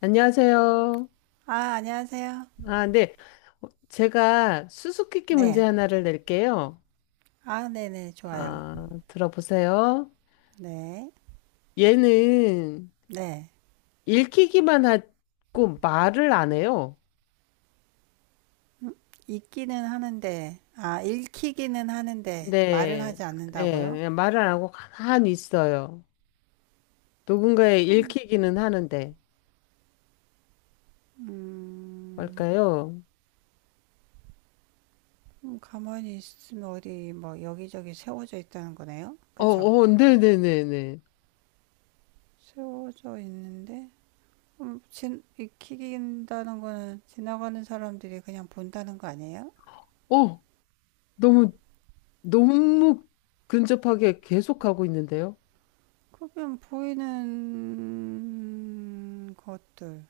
안녕하세요. 아, 안녕하세요. 아, 네. 제가 수수께끼 문제 네. 하나를 낼게요. 아, 네네, 좋아요. 아, 들어보세요. 네. 얘는 네. 읽히기만 하고 말을 안 해요. 읽기는 하는데, 아, 읽히기는 하는데, 말을 네. 하지 네. 않는다고요? 그냥 말을 안 하고 가만히 있어요. 누군가의 읽히기는 하는데. 음, 뭘까요? 가만히 있으면 어디, 뭐, 여기저기 세워져 있다는 거네요? 어, 그쵸? 어, 네네네네. 세워져 있는데, 읽힌다는 거는 지나가는 사람들이 그냥 본다는 거 아니에요? 어, 너무, 너무 근접하게 계속하고 있는데요. 그러면 보이는 것들,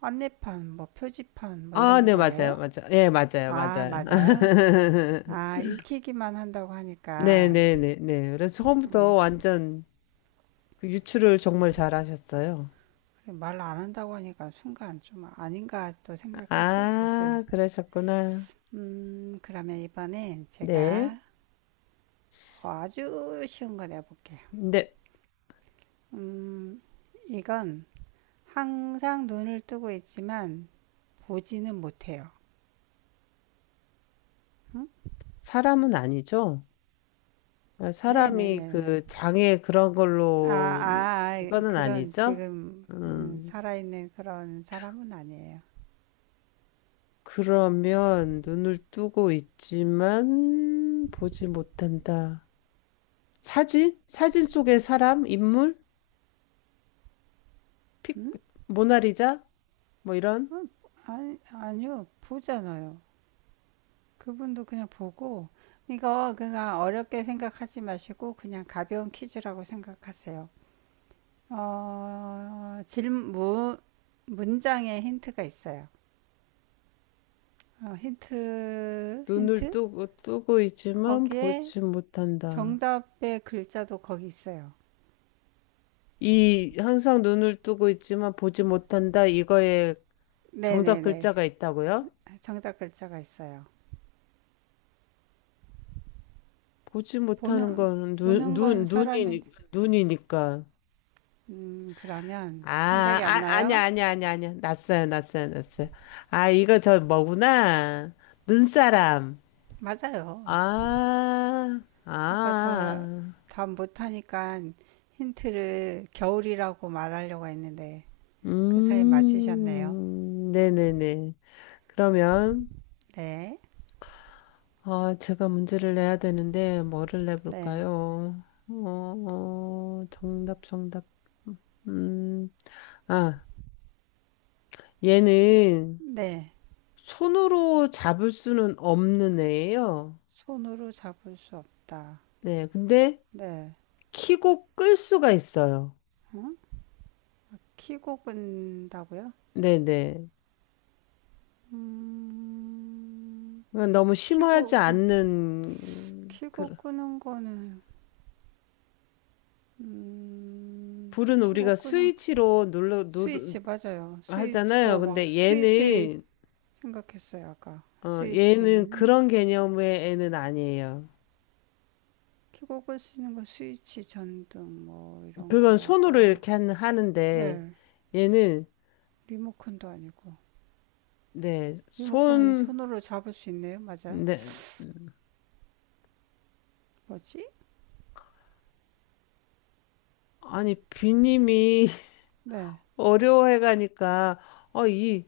안내판, 뭐, 표지판, 뭐, 아, 이런 네, 맞아요. 거예요? 맞아요. 예, 맞아요. 아, 맞아요. 맞아요? 아, 익히기만 한다고 하니까, 네네네네. 그래서 처음부터 완전 그 유추를 정말 잘하셨어요. 말 안 한다고 하니까 순간 좀 아닌가 또 생각했어요, 사실. 아, 그러셨구나. 그러면 이번엔 네. 제가 아주 쉬운 거 내볼게요. 근데 음, 이건 항상 눈을 뜨고 있지만 보지는 못해요. 사람은 아니죠? 아, 사람이 네네네네. 그 장애 그런 아, 걸로 아, 아, 그거는 그런 아니죠? 지금 음, 살아있는 그런 사람은 아니에요. 그러면 눈을 뜨고 있지만 보지 못한다. 사진? 사진 속의 사람? 인물? 픽, 모나리자? 뭐 이런? 음, 아니, 아니요, 보잖아요. 그분도 그냥 보고 이거 그냥 어렵게 생각하지 마시고 그냥 가벼운 퀴즈라고 생각하세요. 어, 질문 문장에 힌트가 있어요. 어, 힌트 눈을 힌트 뜨고 뜨고 있지만 거기에 보지 못한다. 정답의 글자도 거기 있어요. 이 항상 눈을 뜨고 있지만 보지 못한다. 이거에 정답 네네네 글자가 있다고요? 정답 글자가 있어요. 보지 못하는 보는 건 눈, 보는 건 눈, 사람인 눈이, 눈이니까. 그러면 아, 생각이 안 아, 아니야, 나요? 아니야, 아니야, 아니야. 났어요, 났어요, 났어요. 아, 이거 저 뭐구나. 눈사람. 맞아요. 아, 아. 아빠 저 아. 답 못하니까 힌트를 겨울이라고 말하려고 했는데 그 사이 맞추셨네요. 네네네. 그러면. 네, 아, 제가 문제를 내야 되는데, 뭐를 네, 내볼까요? 어, 어, 정답, 정답. 음, 아, 얘는 네. 손으로 잡을 수는 없는 애예요. 손으로 잡을 수 없다. 네, 근데 네. 키고 끌 수가 있어요. 응? 키고 끈다고요? 네네. 음, 너무 심하지 키고, 않는, 그, 키고 끄는 거는, 불은 키고 우리가 끄는, 스위치로 눌러, 누르, 스위치 맞아요. 스위치, 하잖아요. 저 막 근데 스위치 얘는, 생각했어요, 아까. 어, 얘는 스위치는? 그런 개념의 애는 아니에요. 켜고 끌 수 있는 거 스위치, 전등 뭐 이런 그건 손으로 거가 이렇게 하는데 네 얘는 리모컨도 아니고 네, 리모컨은 손 손으로 잡을 수 있네요 맞아요 네, 뭐지 아니 비님이 네 어려워해가니까 이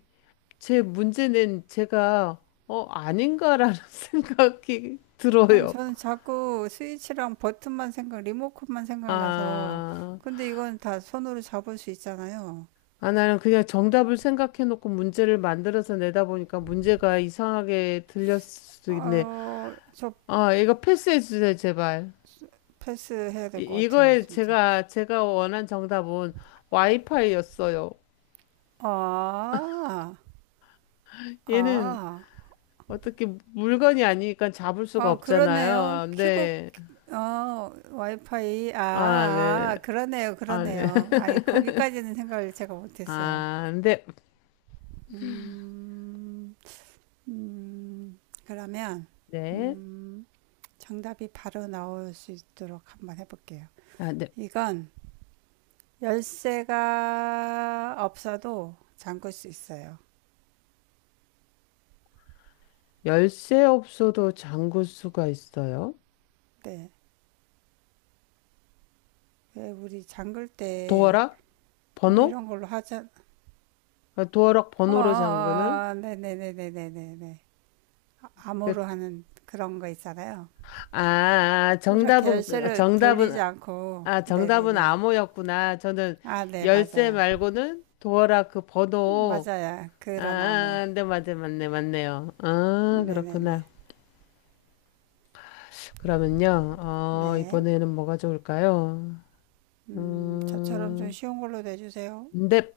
제 문제는 제가 아닌가라는 생각이 아니 들어요. 저는 자꾸 스위치랑 버튼만 생각 리모컨만 생각나서 아, 근데 이건 다 손으로 잡을 수 있잖아요 아, 나는 그냥 정답을 생각해놓고 문제를 만들어서 내다 보니까 문제가 이상하게 들렸을 수도 있네. 아저 아, 이거 패스해주세요, 제발. 패스해야 될 것 같아요 이거에 진짜 제가 원한 정답은 와이파이였어요. 아 얘는 아, 어떻게 물건이 아니니까 잡을 수가 아, 그러네요. 없잖아요. 키고 근데 어, 와이파이. 아, 아, 네. 아, 그러네요, 아, 네. 그러네요. 아이, 거기까지는 생각을 제가 못했어요. 아, 근데 음, 음, 그러면, 네. 음, 정답이 바로 나올 수 있도록 한번 해볼게요. 아, 네. 이건 열쇠가 없어도 잠글 수 있어요. 열쇠 없어도 잠글 수가 있어요. 네. 왜 우리 잠글 때 도어락 뭐 번호? 이런 걸로 하자. 아, 도어락 어, 번호로 잠그는? 어, 어, 네네네네네네. 그- 암호로 하는 그런 거 있잖아요. 아, 아, 이렇게 정답은 열쇠를 정답은 돌리지 않고, 아, 정답은 네네네. 암호였구나. 저는 아, 네, 열쇠 맞아요. 말고는 도어락 그 번호. 맞아요. 그런 나무. 아, 네, 맞네, 맞네, 맞네요. 아, 네네네. 그렇구나. 그러면요, 어, 네. 이번에는 뭐가 좋을까요? 저처럼 좀 음, 쉬운 걸로 내주세요. 넵.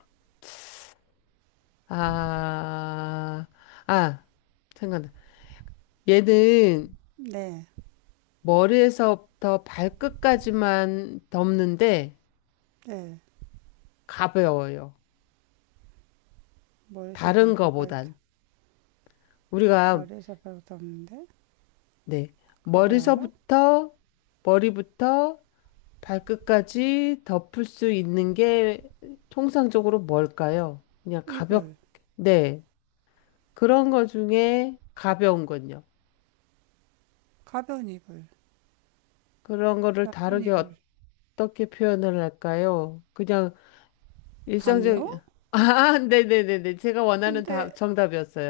아, 아, 생각나. 얘는 네, 머리에서부터 발끝까지만 덮는데 네. 가벼워요. 머리에서 다른 발끝까지, 거보단. 우리가 머리에서 발끝 없는데? 네. 가벼워요? 머리서부터, 머리부터 발끝까지 덮을 수 있는 게 통상적으로 뭘까요? 그냥 이불. 가볍, 네. 그런 거 중에 가벼운 건요. 가벼운 이불. 그런 거를 얇은 다르게 이불. 어떻게 표현을 할까요? 그냥 일상적, 담요? 아, 네네네네. 제가 원하는 근데, 답,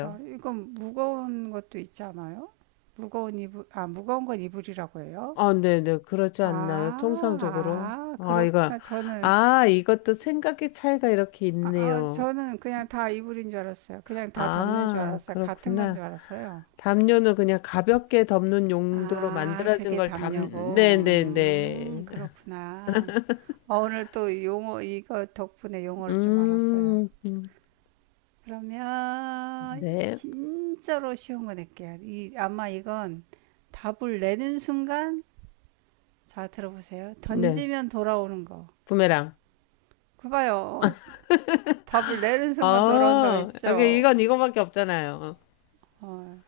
아, 이건 무거운 것도 있잖아요? 무거운 이불, 아, 무거운 건 이불이라고 해요? 아, 네네. 그렇지 아, 않나요? 통상적으로. 아, 아, 이거, 그렇구나. 저는 아, 이것도 생각의 차이가 이렇게 아, 아, 있네요. 저는 그냥 다 이불인 줄 알았어요. 그냥 다 담는 줄 아, 알았어요. 같은 건 그렇구나. 줄 알았어요. 담요는 그냥 가볍게 덮는 용도로 아, 만들어진 그게 걸 담, 담요고. 네네네. 그렇구나. 어, 오늘 또 용어, 이거 덕분에 용어를 좀 알았어요. 음, 음, 그러면, 네. 진짜로 쉬운 거 낼게요. 이, 아마 이건 답을 내는 순간, 자, 들어보세요. 네. 던지면 돌아오는 거. 부메랑. 그 봐요. 답을 내는 순간 돌아온다고 아, 했죠. 이건 이거밖에 없잖아요. 어,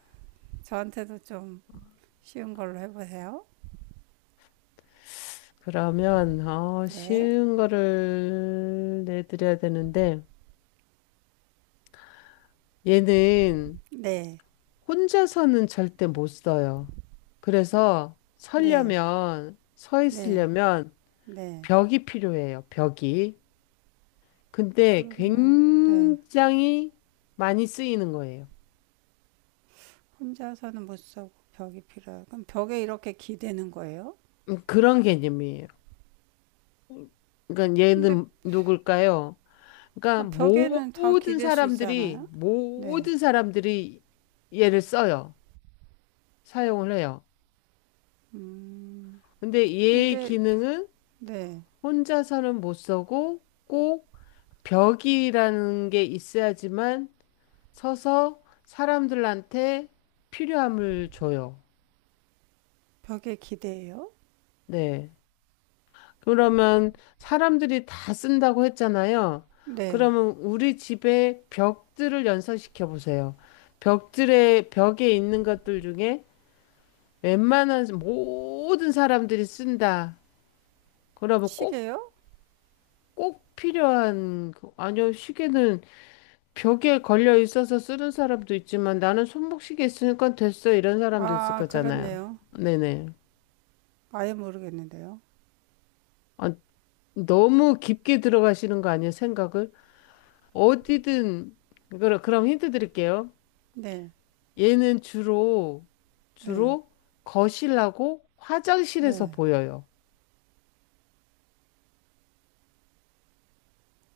저한테도 좀 쉬운 걸로 해보세요. 그러면, 어, 네, 쉬운 거를 내드려야 되는데, 얘는 네, 혼자서는 절대 못 써요. 그래서 네, 서려면, 서 네, 있으려면 네. 벽이 필요해요, 벽이. 근데 그럼 뭐, 네. 굉장히 많이 쓰이는 거예요. 혼자서는 못 쓰고 벽이 필요해요. 그럼 벽에 이렇게 기대는 거예요? 그런 개념이에요. 음, 그러니까 근데 얘는 누굴까요? 그러니까 아, 벽에는 다 모든 기댈 수 사람들이 있잖아요. 네, 모든 사람들이 얘를 써요. 사용을 해요. 음, 근데 얘의 근데 기능은 네, 혼자서는 못 쓰고 꼭 벽이라는 게 있어야지만 서서 사람들한테 필요함을 줘요. 벽에 기대요? 네. 그러면 사람들이 다 쓴다고 했잖아요. 네, 그러면 우리 집에 벽들을 연상시켜 보세요. 벽들의 벽에 있는 것들 중에 웬만한 모든 사람들이 쓴다. 그러면 꼭, 시계요? 꼭 필요한, 그- 아니요, 시계는 벽에 걸려 있어서 쓰는 사람도 있지만 나는 손목시계 있으니까 됐어. 이런 사람도 있을 아, 거잖아요. 그렇네요. 네네. 아예 모르겠는데요. 아, 너무 깊게 들어가시는 거 아니에요? 생각을? 어디든 그럼 힌트 드릴게요. 네, 얘는 주로 네, 주로 거실하고 화장실에서 네. 보여요.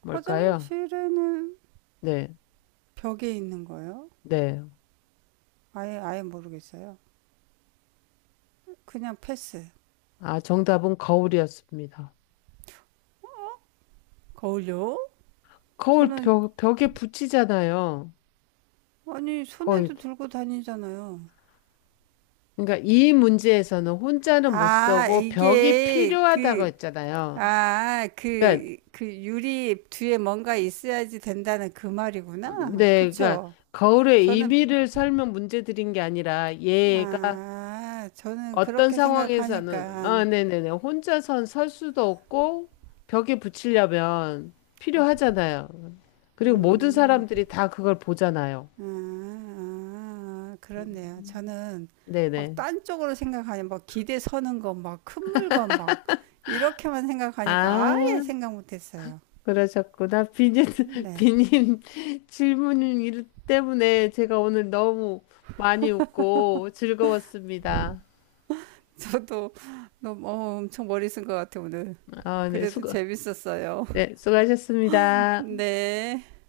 뭘까요? 화장실에는 네, 벽에 있는 거예요? 네. 아예 모르겠어요. 그냥 패스. 아, 정답은 거울이었습니다. 거울요? 거울 저는 벽에 붙이잖아요. 아니 거울. 손에도 들고 다니잖아요. 그러니까 이 문제에서는 혼자는 못 아, 쓰고 벽이 이게 필요하다고 그 했잖아요. 아, 그러니까 그, 그 유리 뒤에 뭔가 있어야지 된다는 그 말이구나. 네, 그러니까 그쵸? 거울의 저는, 의미를 설명 문제 드린 게 아니라 얘가 아, 저는 어떤 그렇게 상황에서는, 생각하니까, 아, 네네네. 혼자선 설 수도 없고, 벽에 붙이려면 필요하잖아요. 그리고 모든 음. 사람들이 다 그걸 보잖아요. 아, 아, 그렇네요. 저는 막 네네. 딴 쪽으로 생각하니 막 기대 서는 거, 막 큰 물건 막 이렇게만 생각하니까 아예 아, 생각 못했어요. 그러셨구나. 비님, 네, 비님 질문 때문에 제가 오늘 너무 많이 웃고 즐거웠습니다. 저도 너무 어, 엄청 머리 쓴 것 같아요 오늘. 아, 네, 그래도 수고, 재밌었어요. 네, 수고하셨습니다. 네.